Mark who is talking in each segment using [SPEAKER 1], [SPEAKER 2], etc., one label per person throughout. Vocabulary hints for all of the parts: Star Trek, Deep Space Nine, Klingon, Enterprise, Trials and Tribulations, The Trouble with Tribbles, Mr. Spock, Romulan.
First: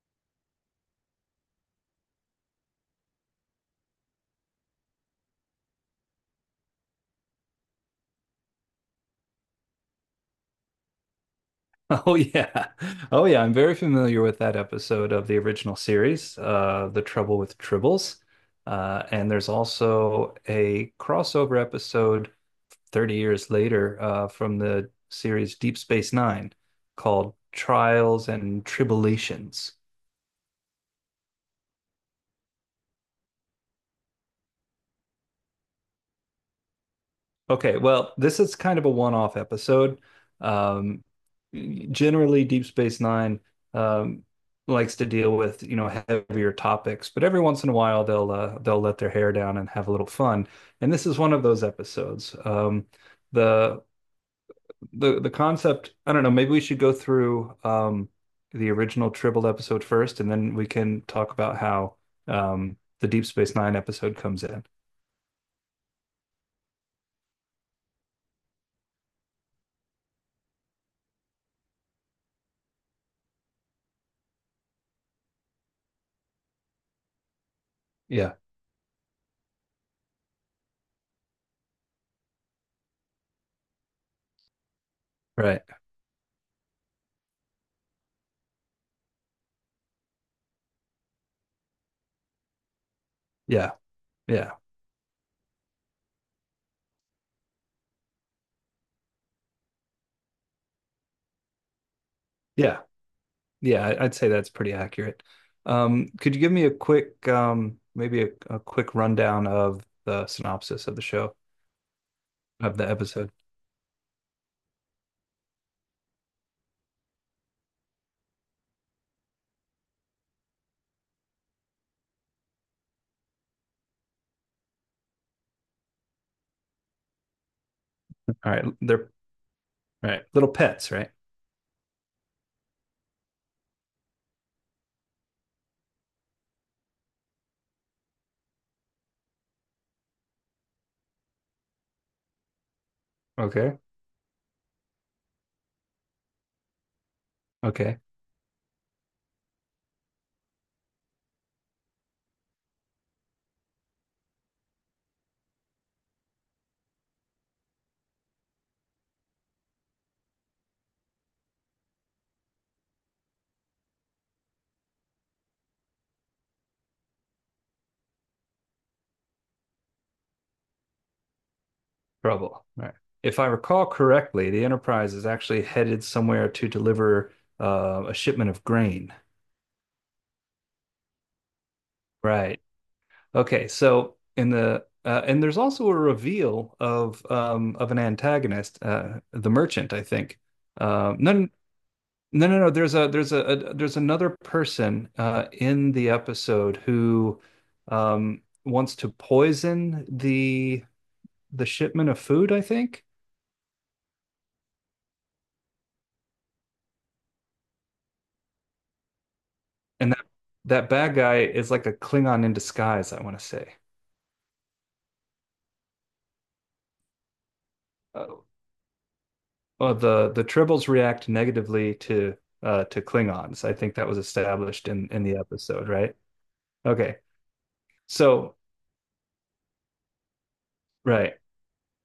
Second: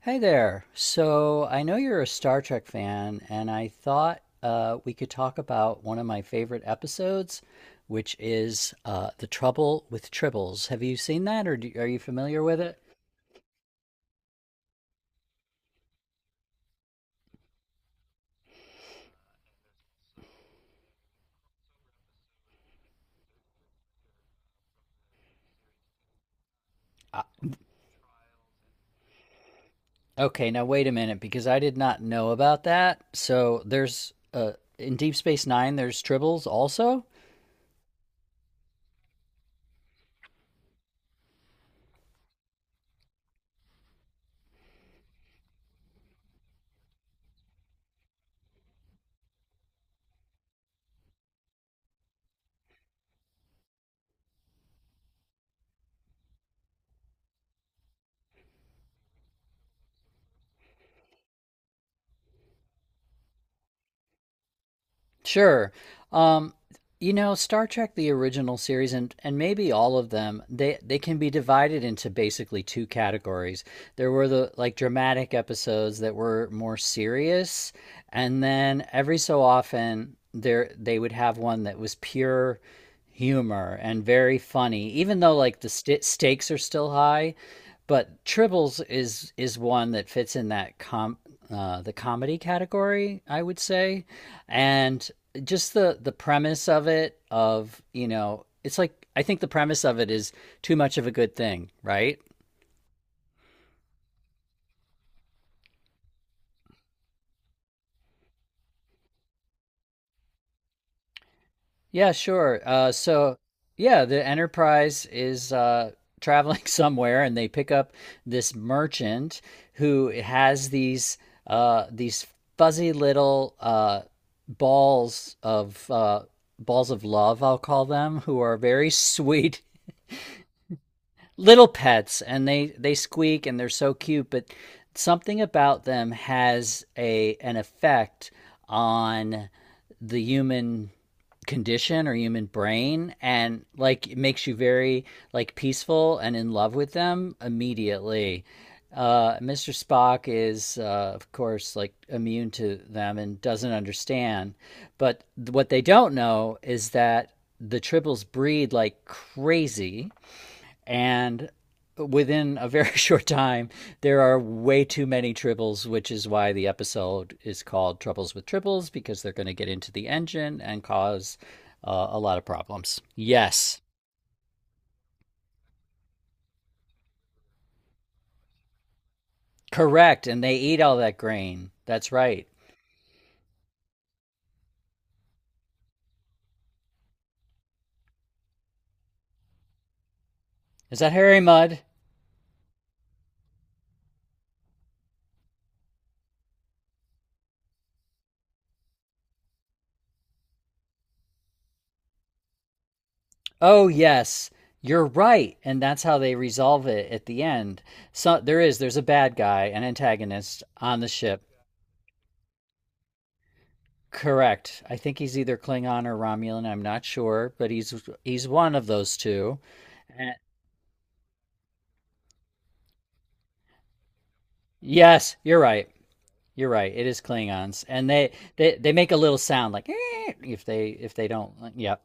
[SPEAKER 1] Hey there. So I know you're a Star Trek fan, and I thought we could talk about one of my favorite episodes, which is The Trouble with Tribbles. Have you seen that, are you
[SPEAKER 2] Oh
[SPEAKER 1] familiar with
[SPEAKER 2] yeah.
[SPEAKER 1] it?
[SPEAKER 2] Oh yeah, I'm very familiar with that episode of the original series, The Trouble with Tribbles. And there's also a crossover episode 30 years later from the series Deep Space Nine
[SPEAKER 1] Uh,
[SPEAKER 2] called Trials and Tribulations.
[SPEAKER 1] okay, now wait a minute, because I did not know about that. So there's in Deep Space Nine, there's Tribbles also?
[SPEAKER 2] Okay, well, this is kind of a one-off episode. Um, generally, Deep Space Nine um, likes to deal with, you know, heavier topics, but every once in a while they'll let their hair down and have a little fun. And this is one of those episodes. The the concept, I don't know, maybe we should go through the original Tribble episode first, and then we can talk about how the Deep Space Nine episode comes in.
[SPEAKER 1] Sure. Um, you know, Star Trek, the original series, and maybe all of them, they can be divided into basically two categories. There were the like dramatic episodes that were more serious,
[SPEAKER 2] Yeah,
[SPEAKER 1] and then every so often there they would have one that was pure humor and very funny, even though like
[SPEAKER 2] right.
[SPEAKER 1] the st stakes are still high. But Tribbles is one that fits in that com the comedy category, I would
[SPEAKER 2] Yeah,
[SPEAKER 1] say,
[SPEAKER 2] yeah,
[SPEAKER 1] and just the premise of it of, you know, it's like, I think the premise of it is too much of a good thing, right?
[SPEAKER 2] yeah. Yeah, I'd say that's pretty accurate. Could you give me a quick, maybe a quick rundown of the synopsis of the show,
[SPEAKER 1] Yeah, sure.
[SPEAKER 2] of the
[SPEAKER 1] uh,
[SPEAKER 2] episode?
[SPEAKER 1] so yeah, the enterprise is traveling somewhere and they pick up this merchant who has these these fuzzy little balls of uh, balls of love, I'll call them,
[SPEAKER 2] All
[SPEAKER 1] who are
[SPEAKER 2] right,
[SPEAKER 1] very
[SPEAKER 2] they're
[SPEAKER 1] sweet
[SPEAKER 2] Right. Little pets, right?
[SPEAKER 1] little pets, and they squeak and they're so cute, but something about them has a an effect on the human condition or human brain, and
[SPEAKER 2] Okay.
[SPEAKER 1] like it makes you very like peaceful and in love with them
[SPEAKER 2] Okay.
[SPEAKER 1] immediately. Mr. Spock is, of course, like immune to them and doesn't understand. But what they don't know is that the tribbles breed like crazy, and within a very short time there are way too many triples, which is why the episode is called Troubles with Triples, because they're going to get into the engine and cause a lot of
[SPEAKER 2] Trouble. All right.
[SPEAKER 1] problems,
[SPEAKER 2] If I
[SPEAKER 1] yes.
[SPEAKER 2] recall correctly, the Enterprise is actually headed somewhere to deliver a shipment of grain.
[SPEAKER 1] Correct, and they eat all that grain, that's right.
[SPEAKER 2] Right. Okay. So in the and there's also a reveal of an antagonist, the merchant, I think.
[SPEAKER 1] Is that
[SPEAKER 2] Um, no,
[SPEAKER 1] Harry Mud?
[SPEAKER 2] no. There's there's another person in the episode who wants to poison the shipment of food, I think.
[SPEAKER 1] Oh yes, you're right, and that's how they resolve it at the end. So there is, there's a bad guy, an
[SPEAKER 2] And that
[SPEAKER 1] antagonist
[SPEAKER 2] that
[SPEAKER 1] on the
[SPEAKER 2] bad guy
[SPEAKER 1] ship.
[SPEAKER 2] is like a Klingon in disguise, I want to say.
[SPEAKER 1] Correct. I think he's either Klingon or Romulan. I'm not sure, but
[SPEAKER 2] Uh,
[SPEAKER 1] he's one of those two.
[SPEAKER 2] the
[SPEAKER 1] And—
[SPEAKER 2] the Tribbles react negatively to Klingons. I think that was established in
[SPEAKER 1] yes,
[SPEAKER 2] the
[SPEAKER 1] you're right.
[SPEAKER 2] episode, right?
[SPEAKER 1] You're right. It
[SPEAKER 2] Okay.
[SPEAKER 1] is Klingons, and they
[SPEAKER 2] So,
[SPEAKER 1] they, they make a little sound like "Eh," if they
[SPEAKER 2] right.
[SPEAKER 1] don't. Like, yep.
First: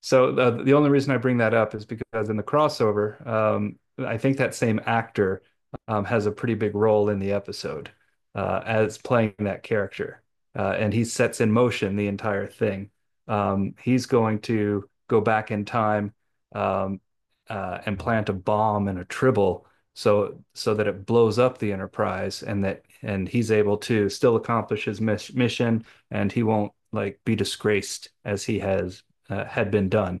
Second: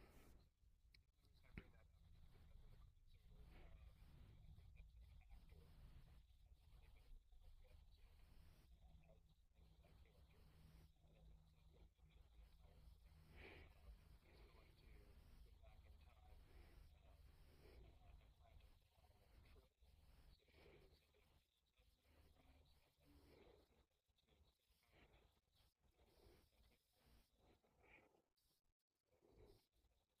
[SPEAKER 2] So the only reason I bring that up is because in the crossover, I think that same actor has a pretty big role in the episode as playing that character, and he sets in motion the entire thing. He's going to go back in time um, and plant a bomb and a tribble so that it blows up the Enterprise, and that and he's able to still accomplish his mission, and he won't like be disgraced as he has had been done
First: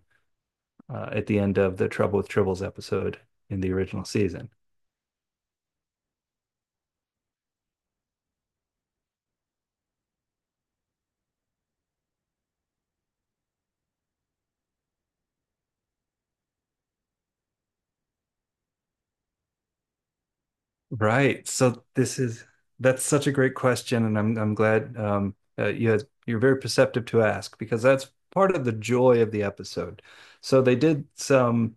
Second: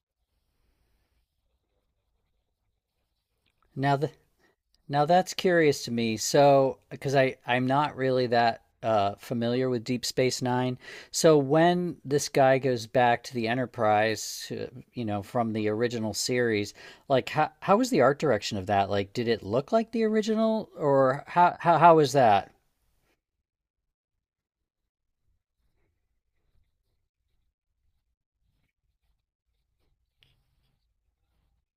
[SPEAKER 2] at the end of the Trouble with Tribbles episode in the
[SPEAKER 1] Now
[SPEAKER 2] original
[SPEAKER 1] the
[SPEAKER 2] season.
[SPEAKER 1] Now that's curious to me. So, because I'm not really that familiar with Deep Space Nine. So when this guy goes back to the Enterprise, you know, from the original series, like how was the art direction of that? Like, did it look like the original, or
[SPEAKER 2] Right.
[SPEAKER 1] how how
[SPEAKER 2] So
[SPEAKER 1] how was
[SPEAKER 2] this is
[SPEAKER 1] that?
[SPEAKER 2] that's such a great question, and I'm glad you're very perceptive to ask because that's part of the joy of the episode. So they did some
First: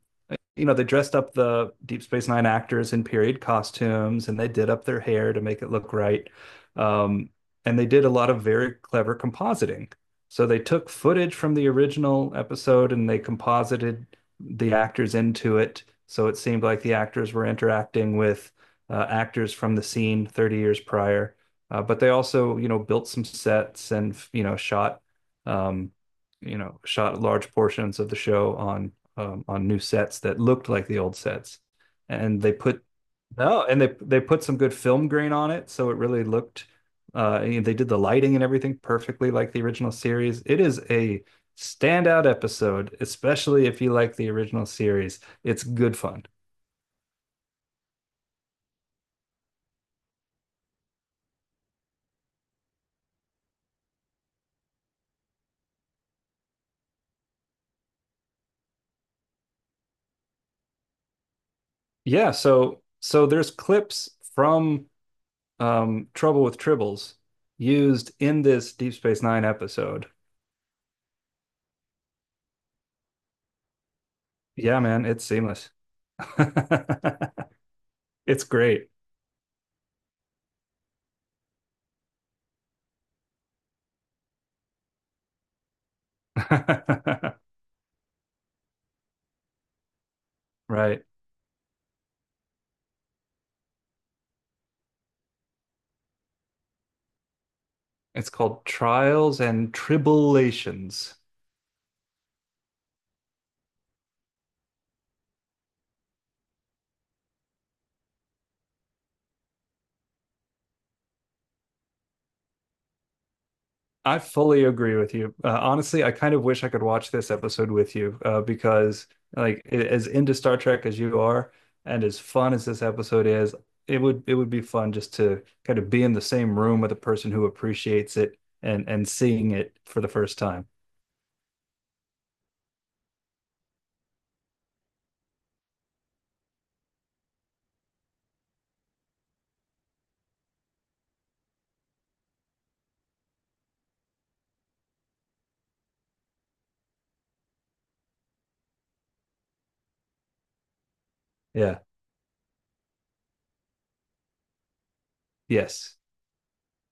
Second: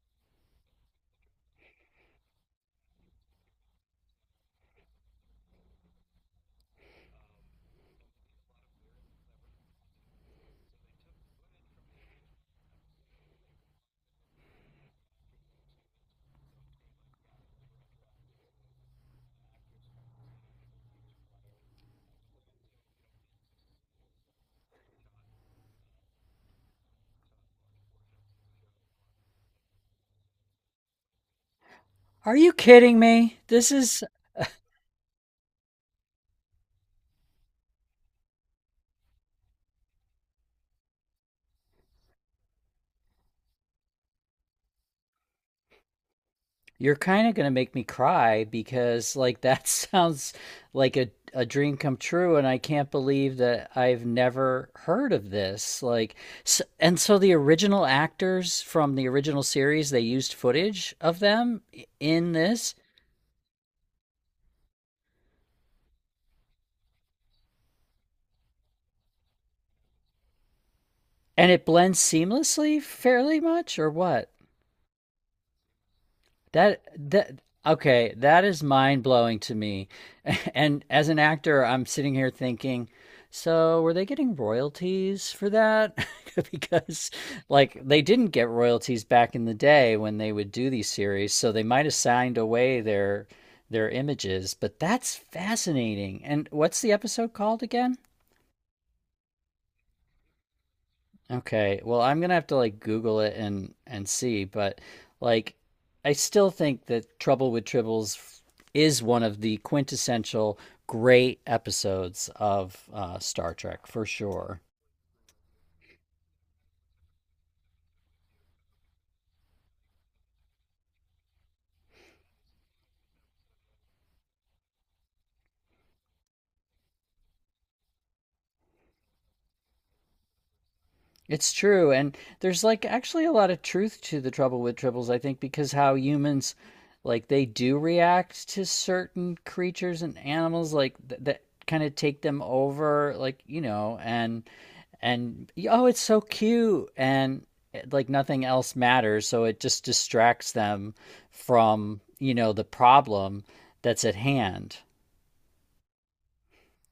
[SPEAKER 2] you know, they dressed up the Deep Space Nine actors in period costumes and they did up their hair to make it look right. Um, and they did a lot of very clever compositing. So they took footage from the original episode and they composited the actors into it. So it seemed like the actors were interacting with actors from the scene 30 years prior. But they also, you know, built some sets and, you know, um, you know, shot large portions of the show on new sets that looked like the old sets,
[SPEAKER 1] Are
[SPEAKER 2] and
[SPEAKER 1] you
[SPEAKER 2] they put
[SPEAKER 1] kidding me?
[SPEAKER 2] no,
[SPEAKER 1] This
[SPEAKER 2] and they
[SPEAKER 1] is—
[SPEAKER 2] they put some good film grain on it, so it really looked. You They did the lighting and everything perfectly like the original series. It is a standout episode, especially if you like the original series. It's good fun.
[SPEAKER 1] you're kind of going to make me cry because, like, that sounds like a dream come true, and I can't believe that I've never heard of this. Like, s and so the original actors from the original series, they used footage of them in
[SPEAKER 2] Yeah,
[SPEAKER 1] this,
[SPEAKER 2] so there's clips from Trouble with Tribbles used in this Deep Space Nine episode.
[SPEAKER 1] and it blends seamlessly, fairly much, or what?
[SPEAKER 2] Yeah, man, it's seamless.
[SPEAKER 1] That that okay,
[SPEAKER 2] It's
[SPEAKER 1] that is
[SPEAKER 2] great.
[SPEAKER 1] mind blowing to me. And as an actor, I'm sitting here thinking, so were they getting royalties for that? Because like they didn't get royalties back in the day when they would do these
[SPEAKER 2] Right.
[SPEAKER 1] series, so they might have signed away their images, but that's fascinating. And what's the episode called again?
[SPEAKER 2] It's called Trials and Tribulations.
[SPEAKER 1] Okay. Well, I'm gonna have to like Google it and see, but like I still think that Trouble with Tribbles is one of the quintessential great episodes of Star Trek for
[SPEAKER 2] I
[SPEAKER 1] sure.
[SPEAKER 2] fully agree with you. Honestly, I kind of wish I could watch this episode with you because, like, as into Star Trek as you are, and as fun as this episode is, it would be fun just to kind of be in the same room with a person who appreciates it and seeing it for the first time.
[SPEAKER 1] It's true, and there's like actually a lot of truth to the Trouble with Tribbles, I think, because how humans, like they do react to certain creatures and animals, that kind of take them over, like, you know, and, oh, it's so cute, and eh, like nothing else matters. So it just distracts them
[SPEAKER 2] Yeah.
[SPEAKER 1] from, you know, the problem that's at hand.
[SPEAKER 2] Yes.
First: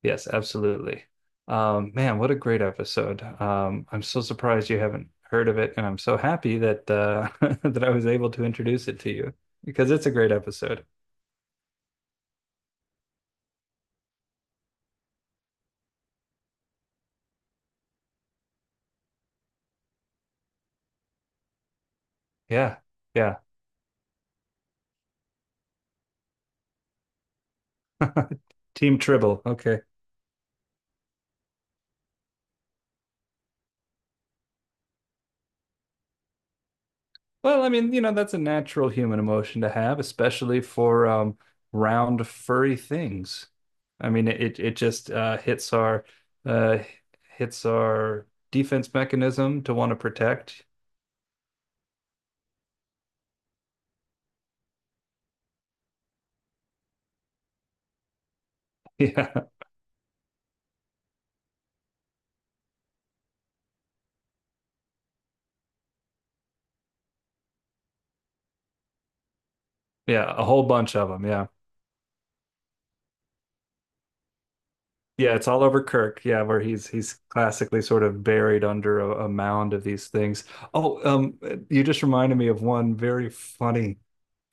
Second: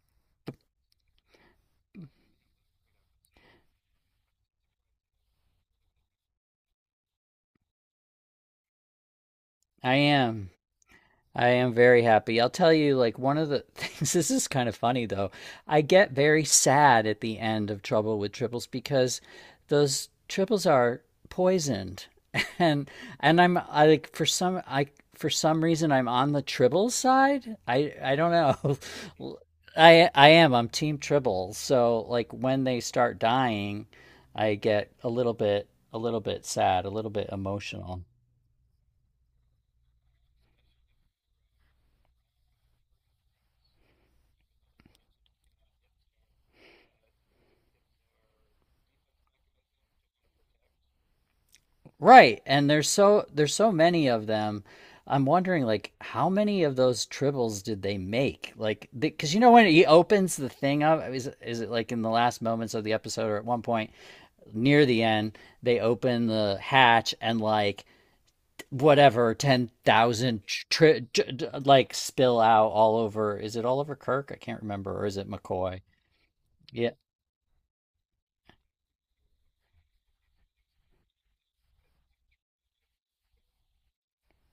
[SPEAKER 2] Yes. Absolutely. Man, what a great episode. I'm so surprised you haven't heard of it, and I'm so happy that that I was able to introduce it to you because
[SPEAKER 1] I
[SPEAKER 2] it's a great
[SPEAKER 1] am
[SPEAKER 2] episode.
[SPEAKER 1] I am very happy. I'll tell you, like, one of the things, this is kind of funny though. I get very sad at the end of Trouble with Triples because those triples are poisoned.
[SPEAKER 2] Yeah.
[SPEAKER 1] And
[SPEAKER 2] Yeah.
[SPEAKER 1] and I like, for some reason I'm on the tribbles side. I don't
[SPEAKER 2] Team
[SPEAKER 1] know.
[SPEAKER 2] Tribble. Okay.
[SPEAKER 1] I am. I'm team Triples. So like when they start dying, I get a little bit sad, a little bit
[SPEAKER 2] Well, I mean, you
[SPEAKER 1] emotional.
[SPEAKER 2] know, that's a natural human emotion to have, especially for round furry things. I mean, it just hits uh our defense mechanism to want to protect.
[SPEAKER 1] Right. And there's so, there's so many of them. I'm wondering, like, how many of those triples did they make? Like, because, you
[SPEAKER 2] Yeah.
[SPEAKER 1] know, when he opens the thing up, is it like in the last moments of the episode or at one point near the end they open the hatch and like whatever
[SPEAKER 2] Yeah,
[SPEAKER 1] 10,000
[SPEAKER 2] a whole bunch
[SPEAKER 1] tri-
[SPEAKER 2] of them. Yeah.
[SPEAKER 1] like spill out all over. Is it all over Kirk? I can't remember, or is it
[SPEAKER 2] Yeah, it's all
[SPEAKER 1] McCoy?
[SPEAKER 2] over Kirk. Yeah, where
[SPEAKER 1] Yeah.
[SPEAKER 2] he's classically sort of buried under a mound of these things. Oh, you just reminded me of one very funny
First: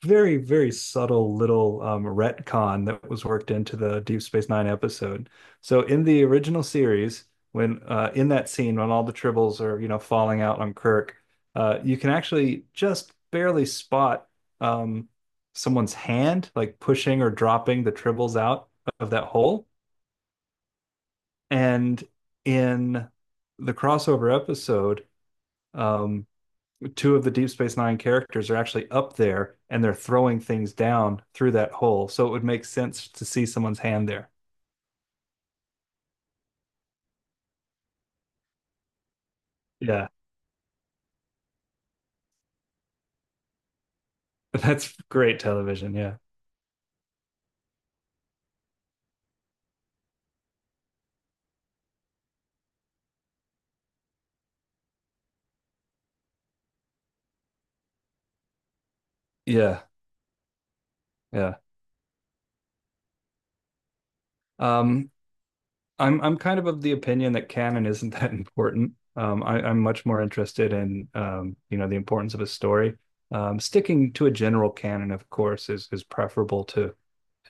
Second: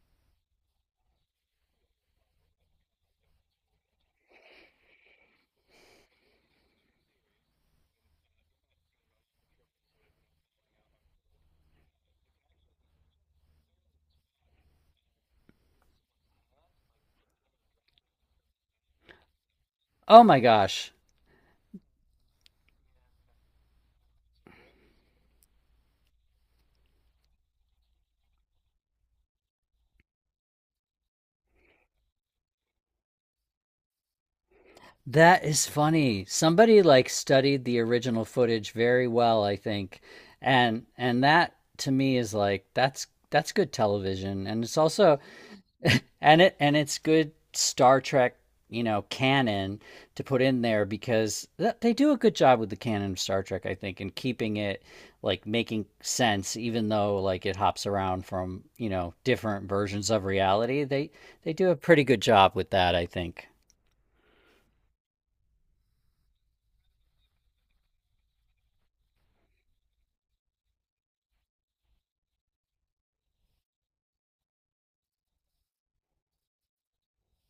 [SPEAKER 2] very, very subtle little retcon that was worked into the Deep Space Nine episode. So in the original series, when in that scene when all the tribbles are you know falling out on Kirk, you can actually just barely spot um, someone's hand like pushing or dropping the tribbles out of that hole.
[SPEAKER 1] Oh my gosh.
[SPEAKER 2] And in the crossover episode, um, two of the Deep Space Nine characters are actually up there and they're throwing things down through that hole. So it would make sense to see someone's hand there.
[SPEAKER 1] That is funny. Somebody like studied the original footage very well, I think.
[SPEAKER 2] Yeah.
[SPEAKER 1] And that to me is like, that's good television, and it's
[SPEAKER 2] That's
[SPEAKER 1] also
[SPEAKER 2] great television. Yeah.
[SPEAKER 1] and it, and it's good Star Trek, you know, canon to put in there because they do a good job with the canon of Star Trek, I think, and keeping it like making sense, even though like it hops around from, you know, different
[SPEAKER 2] Yeah.
[SPEAKER 1] versions of reality. They
[SPEAKER 2] Yeah.
[SPEAKER 1] do a pretty good job with that, I think.
[SPEAKER 2] Um, I'm kind of the opinion that canon isn't that important. I'm much more interested in you know, the importance of a story. Sticking to a general canon, of course, is preferable to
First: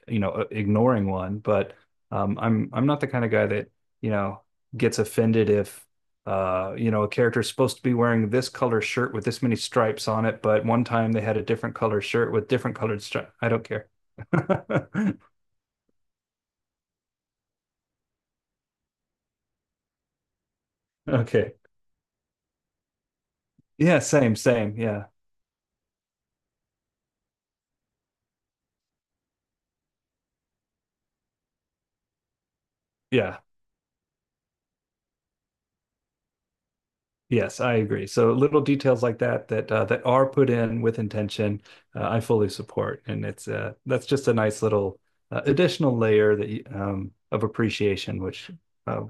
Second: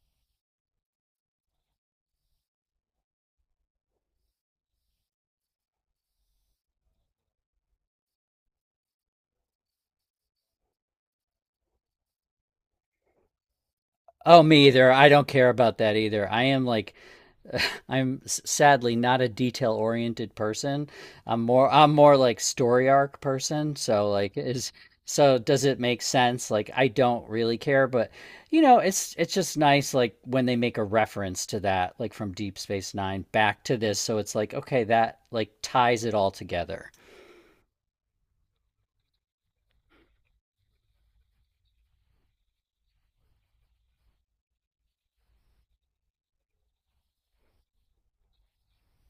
[SPEAKER 2] you know ignoring one, but I'm not the kind of guy that you know gets offended if you know a character is supposed to be wearing this color shirt with this many stripes on it, but one time they had a different color shirt with different colored stripes. I don't care.
[SPEAKER 1] Oh, me either. I don't care about that either. I am like, I'm sadly not a detail oriented person.
[SPEAKER 2] Okay,
[SPEAKER 1] I'm more like story arc person.
[SPEAKER 2] yeah,
[SPEAKER 1] So like,
[SPEAKER 2] same,
[SPEAKER 1] is
[SPEAKER 2] same, yeah,
[SPEAKER 1] so does it make sense? Like, I don't really care, but, you know, it's just nice like when they make a reference to that, like from Deep Space Nine
[SPEAKER 2] yeah.
[SPEAKER 1] back to this. So it's like, okay, that like ties it all together.
[SPEAKER 2] Yes, I agree. So little details like that that are put in with intention, I fully support, and it's that's just a nice little additional layer that of appreciation, uh,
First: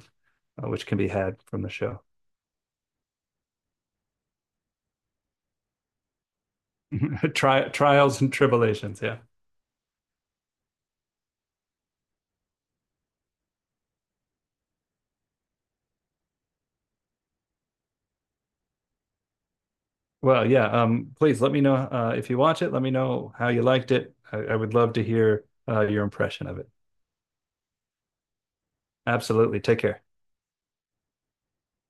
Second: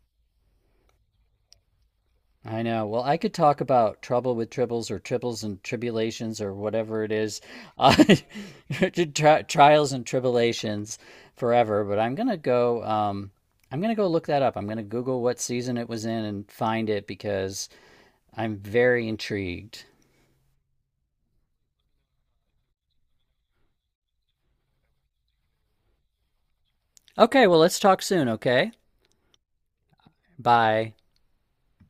[SPEAKER 2] which can be had from the show.
[SPEAKER 1] I know. Well, I could talk about Trouble with Tribbles or Tribbles and Tribulations or whatever it is, uh,
[SPEAKER 2] Trials and tribulations. Yeah.
[SPEAKER 1] Trials and Tribulations forever. But I'm gonna go. I'm gonna go look that up. I'm gonna Google what season it was in and find it because I'm very intrigued.
[SPEAKER 2] Well, yeah. Please let me know if you watch it. Let me know how you liked it. I would love to hear your impression of it.
[SPEAKER 1] Okay. Well, let's talk soon. Okay.
[SPEAKER 2] Absolutely. Take care.
[SPEAKER 1] Bye.